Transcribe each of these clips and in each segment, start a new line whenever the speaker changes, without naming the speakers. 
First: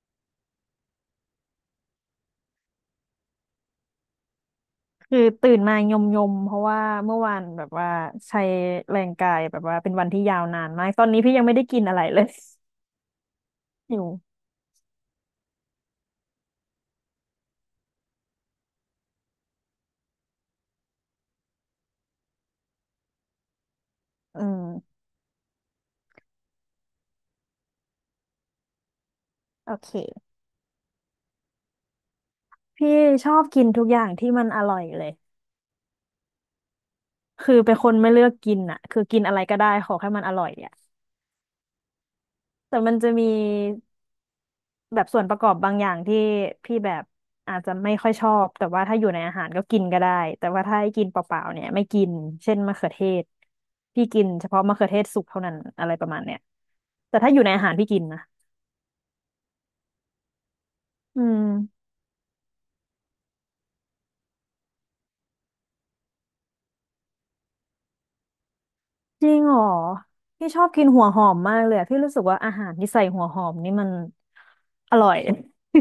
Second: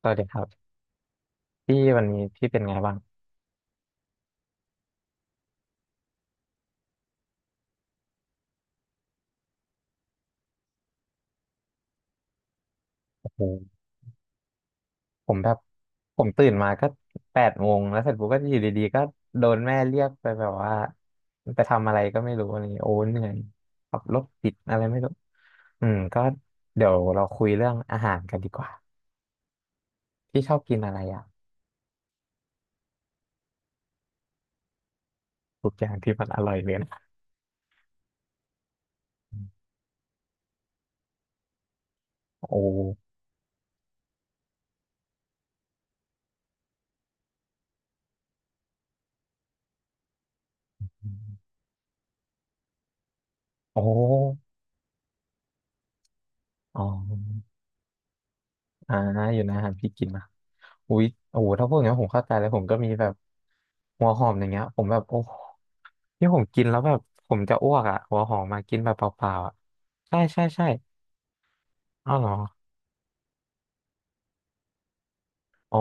สวัสดีครับพี่วันนี้พี่เป็นไงบ้าง
คือตื่นมายมยมเพราะว่าเมื่อวานแบบว่าใช้แรงกายแบบว่าเป็นวันที่ยาวนานมากตอนนี้พี่ยังไม่ได้กินอะไรเลย
โอ้โห
อยู่
ผมแบบผมตื่นมาก็แปดโมงแล้วเสร็จปุ๊บก็อยู่ดีๆก็โดนแม่เรียกไปแบบว่าไปทำอะไรก็ไม่รู้อะไรอย่างเงี้ยโอ้เหนื่อยขับรถ
อื
ติดอะไรไม่
ม
รู้อืมก็เดี๋ยวเราคุยเรื่องอาหารกันดีกว่า
โอเค
พี่ชอบกินอะไรอ่ะ
พี่ชอบกินทุกอย่างที่มันอร่อยเลย
ทุกอย่างที่มันอร่อยเลยนะ
คือเป็นคนไม่เลือกกินอ่ะคือกินอะไรก็ได้ขอแค่มันอร่อยอ่ะ
โอ้
แต่มันจะมี แบบส่วนประกอบบางอย่างที่พี่แบบอาจจะไม่ค่อยชอบแต่ว่าถ้าอยู่ในอาหารก็กินก็ได้แต่ว่าถ้าให้กินเปล่าๆเนี่ยไม่กินเช่นมะเขือเทศ
โอ
พี่กินเฉ
้
พาะมะเขือเทศสุกเท่านั้นอะไรประมาณเนี้ย
อ๋อ
แต่ถ้าอยู่ในอาหารพี่กินนะ
อ่าอยู่นะอาหารพี่กินนะอุ๊ย
อื
โอ้
ม
โหถ้าพูดอย่างนี้นผมเข้าใจเลยผมก็มีแบบหัวหอมอย่างเงี้ยผมแบบโอ้ที่ผมกินแล้วแบบผมจะอ้วกอ่ะหัวหอมมากินแบบเป
จริ
ล่า
ง
ๆอ่ะ
เหรอ
ใช่ใช่
พี่ชอ
ใช่
บกินหัวหอมมากเลยอะพี่รู้
อ้าว
สึ
เห
ก
รอ
ว่าอาหารที่ใส่หัวหอมนี่มันอร่อย
อ๋อ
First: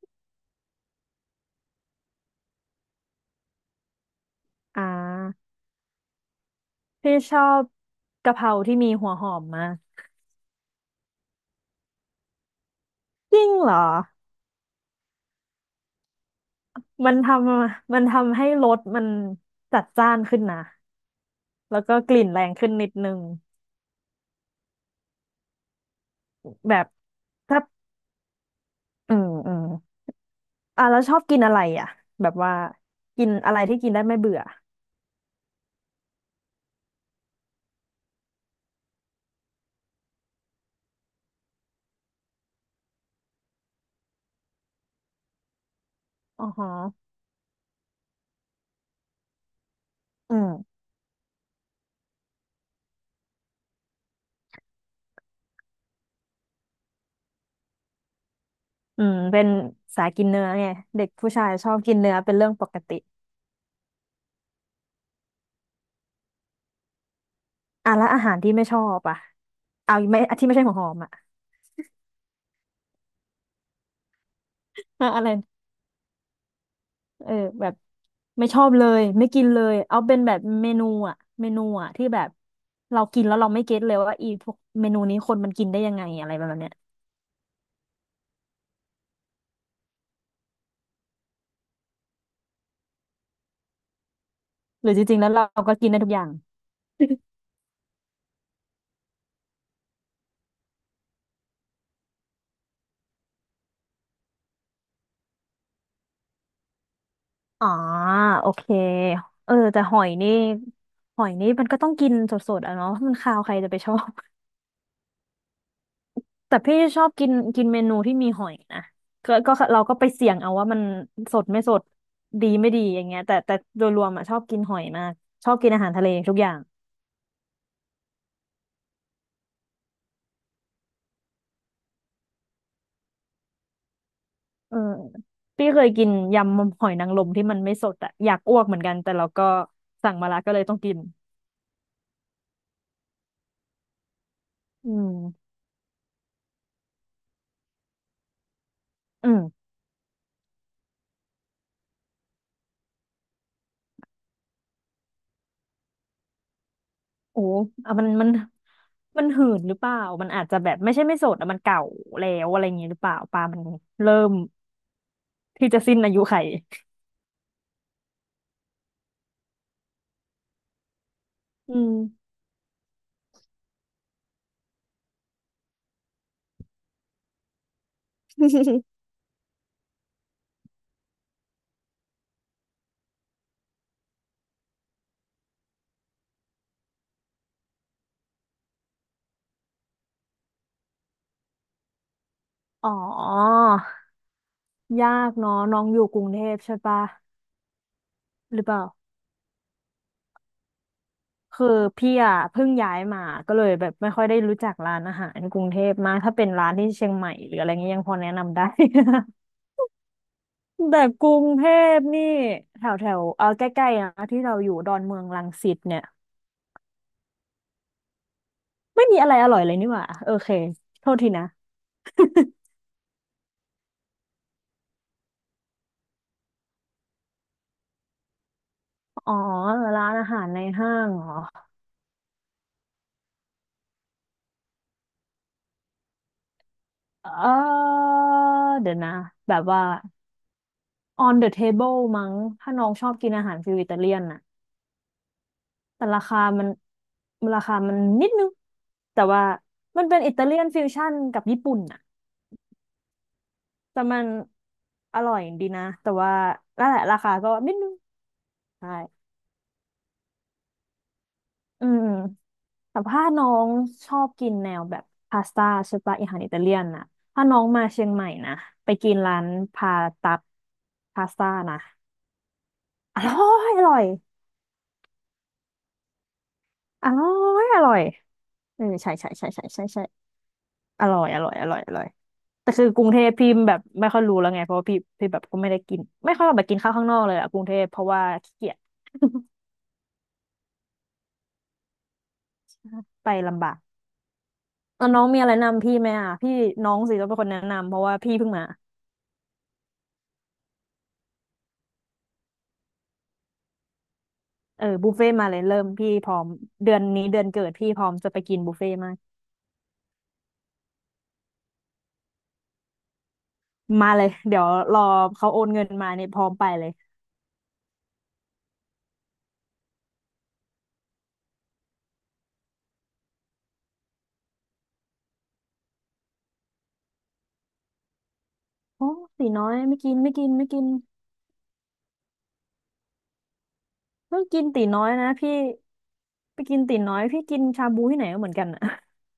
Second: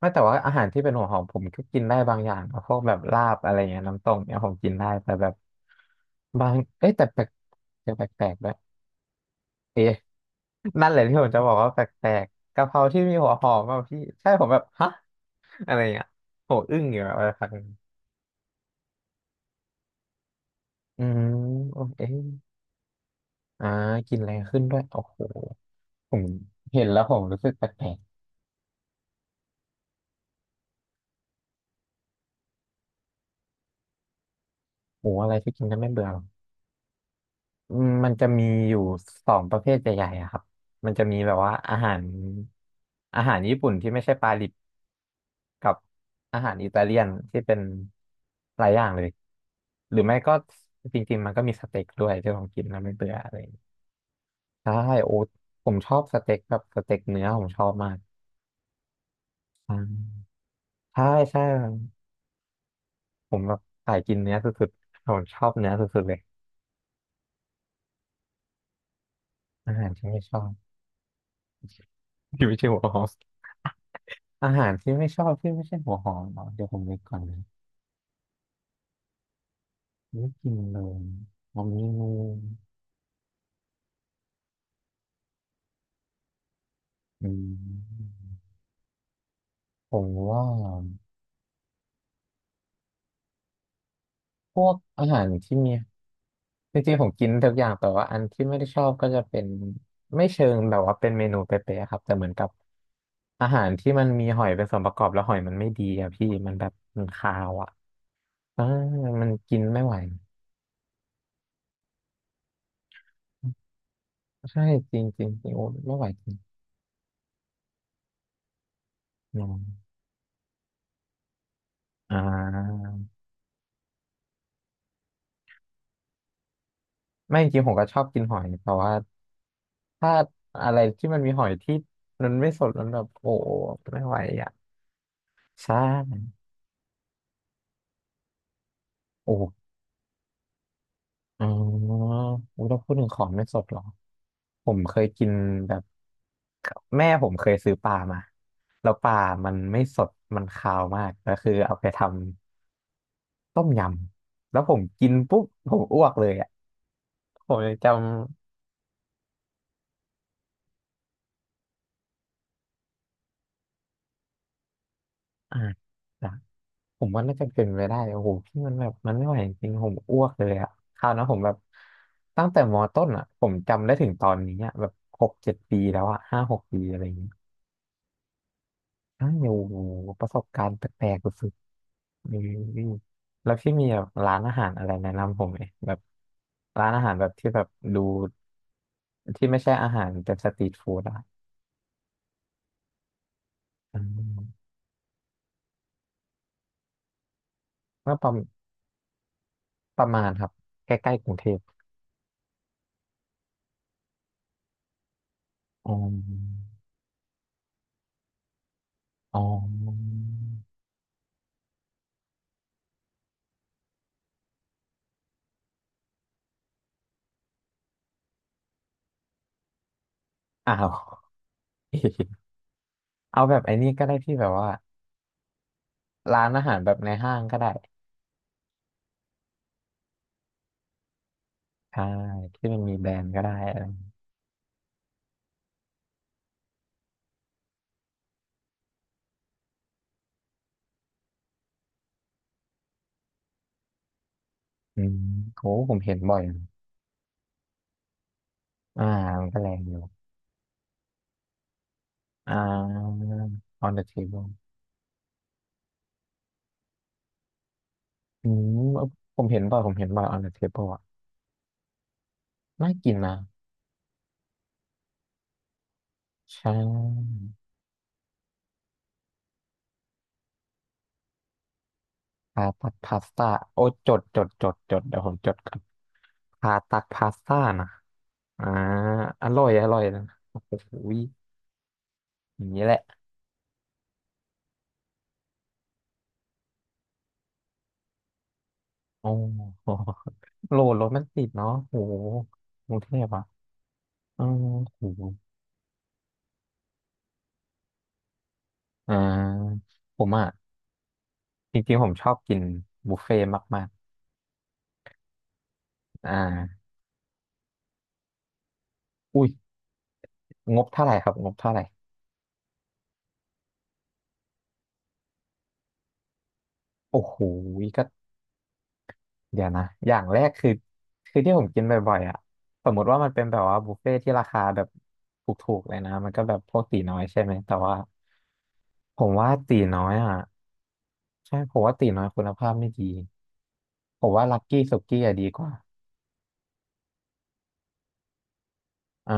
ไม่แต่ว่าอาหารที่เป็นหัวหอมผมก็กินได้บางอย่างนะพวกแบบลาบอะไรเงี้ยน้ำต้มเนี่ยผมกิน
อ่า
ได้แต่แบบบางเอ้ยแต่
พี่
แปลก
ชอบ
จะแปล
กะ
ก
เพ
ๆด้ว
รา
ย
ที่มีหัวหอมมาก
เอ๊ะนั่นแหละที่ผมจะบอกว่าแปลกๆกะเพราที่มีหัว
จริ
ห
ง
อม
เหรอ
อ่ะพี่ใช่ผมแบบฮะอะไรเงี้ยโหอึ้งอยู่แบ
มัน
บ
ทมันทำให้รสมันจัดจ้านขึ้นนะ
อืมโอ
แล้วก็
เค
กลิ่นแรงขึ้นนิดนึง
อ่ากินแรงขึ้นด้วยโอ้โหผม
แบ
เห็น
บ
แล้วผมรู้สึก
ถ้า
แปลก
อืมอ่ะแล้วชอบกินอะไรอ่ะแบบว่ากินอะไรที่กินได้ไม่เบื่อ
ๆหมูอะไรที่กินแล้วไม่เบื่อหรออืมมันจะมีอยู่สองประเภทใหญ่ๆอะครับมันจะมีแบบว่าอาหารญี่ปุ่นที่ไม่ใช่ปลาดิบกับอา
อ๋อ
หารอิ
ฮะ
ตาเลียนที่เป็นหลายอย่างเลยหรือไม่ก็
อืม
จริงๆมันก็มีสเต็กด้วยที่ผมกินแล้วไม่เบื่ออะไรอย่างเงี้ยใช่โอ้ผมชอบสเต็กแบบสเต็กเนื้อผมชอบมาก
อืมเป็น
อ่
สาย
า
กินเนื้อไง
ใช่
เด็กผู้
ใช่
ชายชอบกินเนื้อเป็นเรื่องปกติ
ผมแบบสายกินเนื้อสุดๆผมชอบเนื้อสุดๆเลย
อ่ะแล้วอาหารที่ไม่ชอบอ่ะ
อาหาร
เอา
ที่
ไม่
ไม่ชอ
ที่
บ
ไม่ใช่หัวหอมอ่ะ
ที่ไม่ใช่หัวหอมอาหารที่ไม่ ช
อะ
อ
ไร
บที่ไม่ใช่หัวหอมเหรอเดี๋ยวผมนึกก่อน
เออ
นะ
แบบไม่ชอบเลยไม่กินเลยเอาเป็น
ไม่
แบบ
กิน
เม
เล
นู
ย
อะเม
ผ
นู
มมี
อะที่
งู
แบบเรากินแล้วเราไม่เก็ตเลยว่าอีพวกเมนูนี้คนมันกินได้ยังไงอะไรประมาณเนี้ย
อืมผมว่าพวก
หรือจ
อา
ริ
หา
งๆ
ร
แล้วเรา
ที่มี
ก็กินได้ทุกอย่าง
จริงๆผมกินทุกอย่างแต่ว่าอันที่ไม่ได้ชอบก็จะเป็นไม่เชิงแบบว่าเป็นเมนูเป๊ะๆครับแต่เหมือนกับอาหารที่มันมีหอยเป็นส่วนประกอบแล้วหอยมันไม่ดีอะพี่มันแบบมันคาว
อ๋อ
อะ
โอเค
อ่ามัน
เออ
กิน
แต่
ไม่
ห
ไหว
อยนี่หอยนี่มันก็ต้องกินสดๆอ่ะเนาะมันคาวใครจะไปชอบ
ใช่จริงจริงจริงโอ้ไม่ไหวจริง
แต่พี่ชอบกินกินเมนูที่มีหอยนะก็
นอ
ก็
น
เราก็ไปเสี่ยงเอาว่ามันสดไม่สด
อ่
ดีไม่ดี
า
อย่างเงี้ยแต่โดยรวมอ่ะชอบกินหอยมากชอบกินอาหารทะเลทุกอย่าง
ไม่จริงผมก็ชอบกินหอยแต่ว่าถ้าอะไรที่มันมีหอยที่มันไม่สดมันแบบโอ้ไม่ไหวอ่ะ
เออ
ใช
พี่เคยกิน
่
ยำหอยนางรมที่มันไม่สดอะอยากอ้วกเหมือนกันแต่เรา
โอ้
ก็สั่งมาละก็เลยต้องกิน
อ๋ออุ๊ยเราพูดถึงของไม่สดเหรอผม
อื
เคย
ม
กินแบบแม่ผมเคยซื้อปลามาแล้วปลา
อืม
มันไม่สดมันคาวมากก็คือเอาไปทำต้มยำแล้วผมกินปุ๊บผมอ้วกเลยอ่ะ
โอ้
ผมยังจ
อ่ะมัน
ำ
มันหืนหรือเปล่ามันอาจจะแบบไม่ใช่ไม่สดอะมันเก่าแล้วอะไรอย่างงี้หรือเปล่าปลามันเริ่ม
อ่า
ที่จะสิ้นอายุ
จ้ะ
ไข
ผมว่าน่าจะเป็นไปได้โอ้โหพี่มันแบบมันไม่ไหวจริงๆผมอ้วกเลยอะคราวนั้นผมแบบ
อืม
ตั้งแต่มต้นอะผมจำได้ถึงตอนนี้อะแบบหกเจ็ดปีแล้วอะห้าหกปีอะไรอย่างเงี้ย อ้าวโอ้โหประสบการณ์แปลกๆสุดๆนี่แล้วพี่มีแบบร้านอาหารอะไรแนะนำผมไหมแบบร้านอาหารแบบที่แบบดูที่ไม่ใช่อาหารแบบสตรีทฟู้ดอะ
อ๋อ
อืม
ยากเนาะน้องอยู่กรุงเทพใช่ปะ
ก็
หรือเปล่า
ประมาณครับใกล้ๆกรุงเทพ
คือพี่อ่ะเพิ่งย้ายมาก็เลยแบบไม่ค่อยได้รู้จักร้านอาหารกรุงเท
อ๋อ
พมากถ้าเป็นร้านที่เชียงใหม่หรืออะไรเงี้ยยังพอแนะนำได้
อ๋อ
แต่กรุงเทพนี่แถวแถวเออใกล้ๆนะที่เราอยู่ดอนเมืองรังสิตเนี่ยไม่มีอะไรอร่อยเลยนี่หว่าโอเค
อ้าว
โทษทีนะ
เอาแบบไอ้นี่ก็ได้ที่แบบว่าร้านอาหารแบบในห้างก็ได้
อ๋อร้านอาหารในห้างเหรอ
ใช่ที่มันมีแบรนด์ก็ได้อะไร
เออเดี๋ยวนะแบบว่า on the table มั้งถ้าน้องชอบกินอาหารฟิวอิตาเลียนนะ
อืมโหผม
แต่
เห็นบ่อยนะ
ราคามันนิดนึง
อ่า
แต่ว่า
มันก็แรงอยู่
มันเป็นอิตาเลียนฟิวชั่นกับญี่ปุ่นน่ะ
อ่า on
แต่
the
มัน
table
อร่อยดีนะแต่ว่านั่นแหละราคาก็นิดนึง
อืม
ใช่
อผมเห็นบ่อยผมเห็นบ่อย on the table อ่ะ
อืม
น่า
แต่
กิน
ถ้า
นะ
น้องชอบกินแนวแบบพาสต้าใช่ปะอาหารอิตา
ใช่
เลียนน่ะถ้าน้องมาเชียงใหม่นะไปกินร้านพาตัดพาสต้านะ
พาตักพา
อ
ส
ร่
ต้า
อย
โอ้
อร่อย
จดจดจดจดเดี๋ยวผมจดก่อนพาตัก
อร่อ
พาสต้า
ยอ
นะ
ร่อย
อ่า
เออใช่ใช่
อ
ใช่
ร่
ใช่
อย
ใช่
อร่อย
ใช่
นะโอ้โห
อร่อยอร่อยอร่อยอร่อย
อย่า
แต่
งนี้
คือ
แห
ก
ละ
รุงเทพพี่แบบไม่ค่อยรู้แล้วไงเพราะว่าพี่แบบก็ไม่ได้กินไม่ค่อยแบบกินข้าวข้างนอกเลยอะกรุงเทพเพราะว่าขี้เกียจ
โอ้โ ห โหลดรถมันติดเนาะโหกรุงเทพ
ไป
อ่ะ
ลำบาก
อืมโห
แล้วน้องมีอะไรแนะนำพี่ไหมอ่ะพี่น้องสิต้องเป็นคนแนะนำเพราะว่าพี่เพิ่งมา
อ่าผมอ่ะจริงๆผมชอบกินบุฟเฟ่ต์มาก
เออบุฟเฟ่ต์มาเลยเริ่มพี่
ๆ
พ
อ่า
ร้อมเดือนนี้เดือนเกิดพี่พร้อมจะไปกินบุฟเฟ่ต์มาก
อุ้ยงบเท่าไหร่ครับงบเท่าไหร่
มาเลยเดี๋ยวรอเขาโอนเงินมาเนี่ยพร้อมไปเลย
โอ้โห เดี๋ยวนะ อย่างแรกคือ คือที่ผมกินบ่อยๆอ่ะสมมติว่ามันเป็นแบบว่าบุฟเฟ่ที่ราคาแบบถูกๆเลยนะ มันก็แบบพวกตีน้อยใช่ไหม แต่ว่า
โอ้
ผม
ตี
ว่า
น้อย
ตี
ไม่
น้อ
กิ
ย
นไม่
อ่ะ
กินไม่กิน
ใช่ ผมว่าตีน้อยคุณภาพไม่ดี ผม
เพิ่ง
ว่าลั
กิ
ก
น
กี้
ตี
สุ
น้อย
กี้
นะ
อะดี
พี่
กว่า
ไปกินตีน้อยพี่กินชาบูที่ไหนก็เหมือนกันอะ
อ่า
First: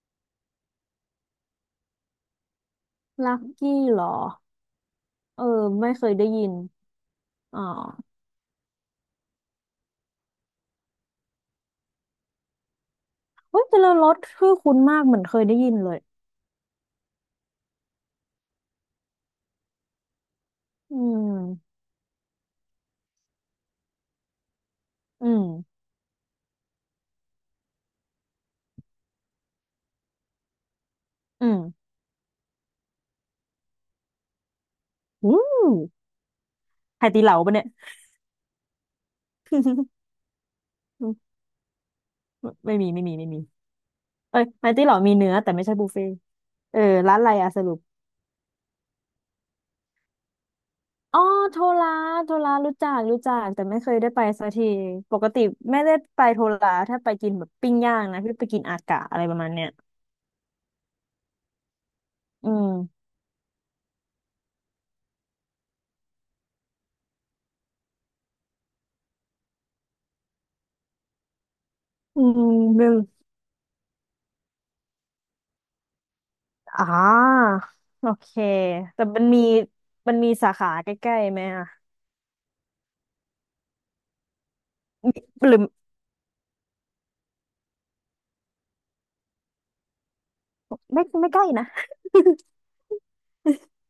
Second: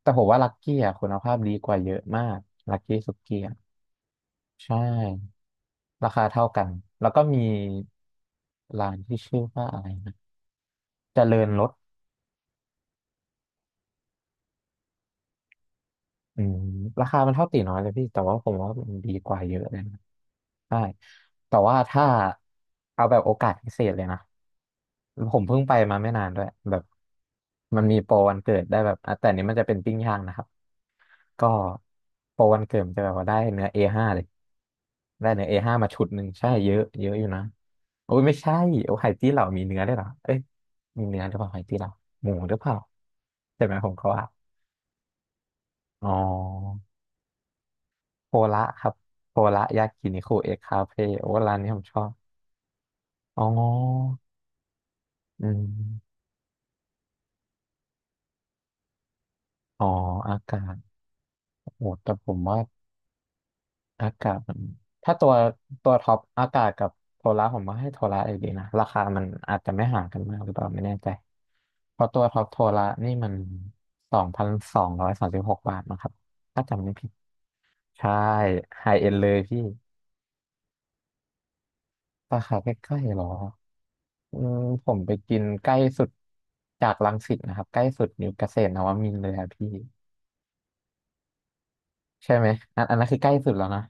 แต่ผมว่าลักกี้อะคุณภาพดีกว่าเยอะมากลักกี้สุ
ลั
กี้
ก
อะ
กี้เหรอ
ใช่
เออไม่เค
รา
ย
คา
ได้ยิ
เท่า
น
กัน แล้วก็มี
อ๋อ
ร้านที่ชื่อว่าอะไรนะเจริญรส
เฮ้ยแต่ละรสชื่อคุ้นมากเหมือนเคยได้ยินเลย
อืมราคามันเท่าตีน้อยเลยพี่แต่ว่าผมว่ามันดีกว่าเยอะเลยนะใช่
อื
แต่
ม
ว่าถ้าเอาแบบโอกาสพิเศษเลยนะ
อื
ผ
ม
มเพิ่งไปมาไม่นานด้วยแบบมันมีโปรวันเกิดได้แบบอ่ะแต่อันนี้มันจะเป็นปิ้งย่างนะครับ
อื
ก็
ม
โปรวันเกิดมันจะแบบว่าได้เนื้อเอห้าเลยได้
อู้
เนื้อ A5 มาชุดหนึ่งใช่เยอะ
ไฮ
เยอะ
ตี
อยู่
เหลา
นะ
ปะเนี่ย
โอ้ยไม่ใช่โอ้ไห่ตี้เหล่ามีเนื้อได้วยเหรอเอ้ยมี
อื
เนื้อหรื
ม
อเปล่าไห่ตี้เหล่าหมูหรือเป
ไม่
ล่า
มีไม่มีไม่มี
ใช่ไหมผมเขาว่า
เอ้ยไฮตีเหลามีเนื้อแต่ไม่ใช่บุฟเฟ่
อ๋อ
ต์เออร้านอะไรอะสรุป
โพละครับโพละยากินิคุเอ็กคาเฟ่
อ๋อ
โอ้ร้า
โท
นนี้ผม
รา
ชอบ
โทรารู้จักรู้จั
อ๋
กแต่ไม่เคยได้
อ
ไปสักทีปกติ
อื
ไม่ได้
ม
ไปโทราถ้าไปกินแบบปิ้งย่างนะพี่ไปกินอากะอะไรประมาณเนี้ย
อ๋ออากาศโอ้แต่ผม
อื
ว่า
ม
อากาศมัน ถ้าตัวตัวท็อปอากาศกับโทละผมว่าให้โทละอยู่ดีนะ ราคามันอาจจะไม่ห่างกันมากหรือเปล่าไม่แน่ใจเพราะตั
อื
วท็อปโทละนี่
ม
มัน2,236 บาทนะครับ ถ้า
อ๋
จำ
อ
ไม่ผิด
โอ
ใช่
เค
ไฮ
แต่
เอ็นเลยพี่
มันมีสาขาใกล้ๆไหมอ่ะ
สาขาใกล้ๆเหรออืมผมไป
มี
กิน
หรือ
ใกล้สุดจากรังสิตนะครับใกล้สุดอยู่เกษตรนวมินทร์เลยครับพี่
ไม่ไม่ใกล้นะ
ใช่ไหมอันอันนั้นคือใกล้สุดแล้วนะ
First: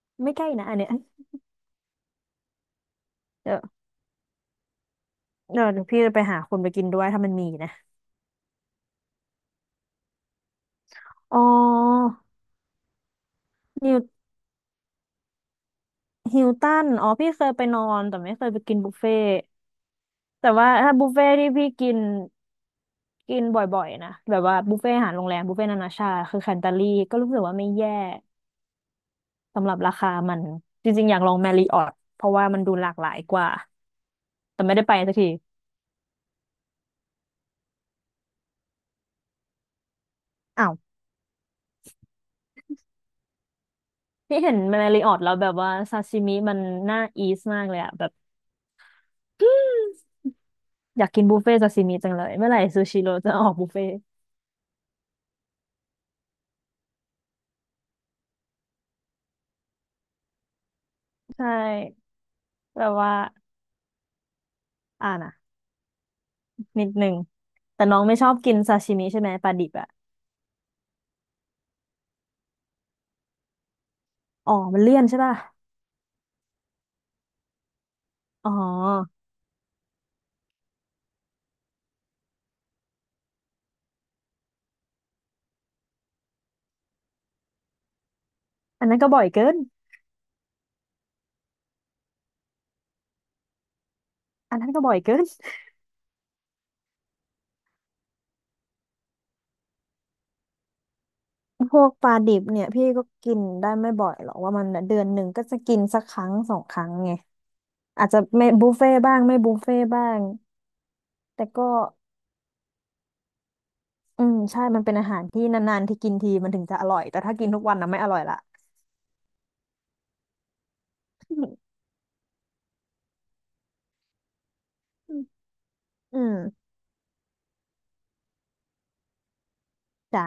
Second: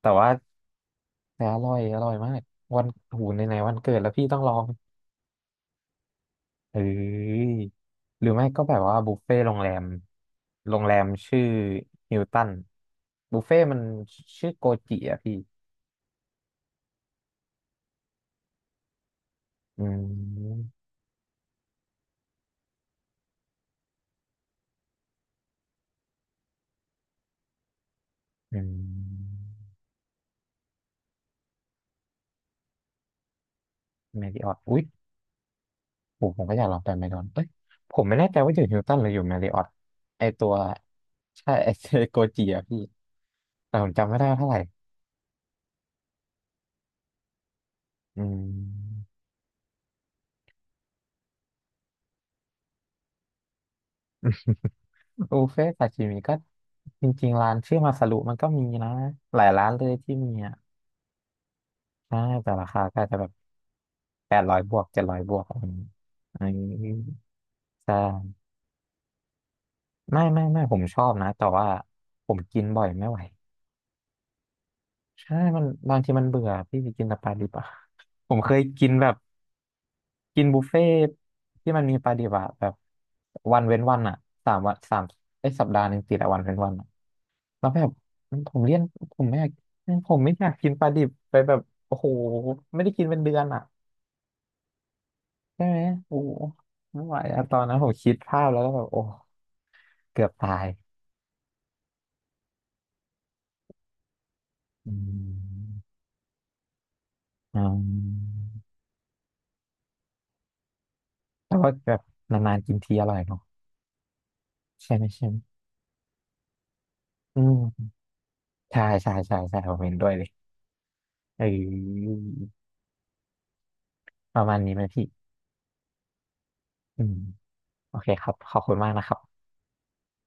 แต่ ว่า
ไม่ใกล้นะอันเนี้ย
แต่อร่อยอร่อยมากวันหูไห
เดี๋
น
ยว
ๆวันเกิดแล้วพี่ต้องลอง
เดี๋ยวพี่จะไปหาคนไป
เอ้
กินด้วยถ้ามันมี
ย
นะ
หรือไม่ก็แบบว่าบุฟเฟ่ต์โรงแรมโรงแรม
อ๋
ชื่อ
อ
ฮิลตันบุฟเฟ่ต์มัน
นิว
ชื่อโกจิอะพี่
ฮิลตันอ๋อพี่เคยไปนอนแต่ไม่เคยไปกินบุฟเฟ่ต์
อื
แต่
ม
ว่าถ้าบุฟเฟ่ต์ที่พี่กินกินบ่อยๆนะแบบว่าบุฟเฟ่ต์อาหารโรงแรมบุฟเฟ่ต์นานาชาติคือแคนตาลีก็รู้สึกว่าไม่แย่
อืม
สำหรับราคามันจริงๆอยากลองแมริออทเพราะว่ามันดูหลากหลายกว่า
แมริออต
แต่ไม่
อุ้ย
ได้ไปสักที
ผมผมก็อยากลองไปไมดอนเอ้ยผมไม่แน่ใจว่าอยู่ฮิลตันหรืออยู่แมริออตไอตัว
อ้าว
ใช่ ไอโกจิอะพี่ แต่ผมจำไม่ได้
พี่
ว่าเท่า
เห็
ไห
น
ร่
แมรี่ออตแล้วแบบว่าซาซิมิมันน่าอีสมากเลยอะแบบ
อืม
อยากกินบุฟเฟ่ต์ซาซิมิจังเลยเมื่อไหร่ซูชิโร่จะออกบุฟเฟ่ต์
บุฟเฟ่ต์ซาชิมิก็จริงๆร้านชื่อมาซารุมันก็มีนะหลายร้านเลยที่มีอ่ะ
ใช่
ใช่แต่ราคา
แบบ
ก็
ว่า
จะแบบแปดร้อยบวกเจ็ด
อ่า
ร้อยบ
นะ
วกอะไรอย่างนี้
นิ
อื
ด
ม
หนึ่งแต่
ใช่
น้องไม่ชอบกินซาชิมิใช่ไหมปลาดิบอะ
ไม่ไม่ไม่ผมชอบนะ แต่ว่าผมกินบ่อยไม่ไหว
อ๋อมันเลี่ยนใช่ป่ะ
ใช่มันบางทีมันเบื่อพี่ไปกินสปาดิบอ่ะ ผม
อ๋
เค
อ
ยกินแบบ กินบุฟเฟ่ต์ที่มันมีปลาดิบอะแบบวันเว้นวันอะสามวันสามไอ้ยสัปดาห์หนึ่งติดอะวันเว้นวันอะแล้วแบบผมเลี่ยน
อันนั้นก็
ผ
บ่อ
ม
ย
ไม่อ
เกิ
ยาก
น
ผมไม่อยากกินปลาดิบไปแบบโอ้โหไม่ได้กินเป็นเดือนอะ
อันนั้นก็บ่อยเกิน
ใช่ไหมโอ้โหไม่ไหวอะตอนนั้นผมคิดภาพแล้วก็แบบโอ้เกือบตาย
พวกปลาดิบเนี่ยพี่ก็กินได้ไม่บ่อยหรอกว่ามัน
อื
เดือนหนึ่งก็จะกิน
ม
สักครั้ง2 ครั้งไง
อื
อาจจะไม่
ม
บุฟเฟ่บ้างไม่บุฟเฟ่บ้างแต่
แต่
ก็
ว่าแบบนานๆกินทีอร่อยเนาะ
อืมใช่มัน
ใช่
เป็น
ไหม
อาหาร
ใช่ไหม
ที่นานๆที่กินทีมันถึงจะอร่อยแต่ถ้า
อื
กินทุกวัน
ม
นะไม่อร่อยละ
ใช่ใช่ใช่ใช่ผมเห็นด้วยเลยเ ออประมาณนี้ไหมพี่
อืมอืม
อืม โอเคครับขอบคุณมากนะครับ
จ้า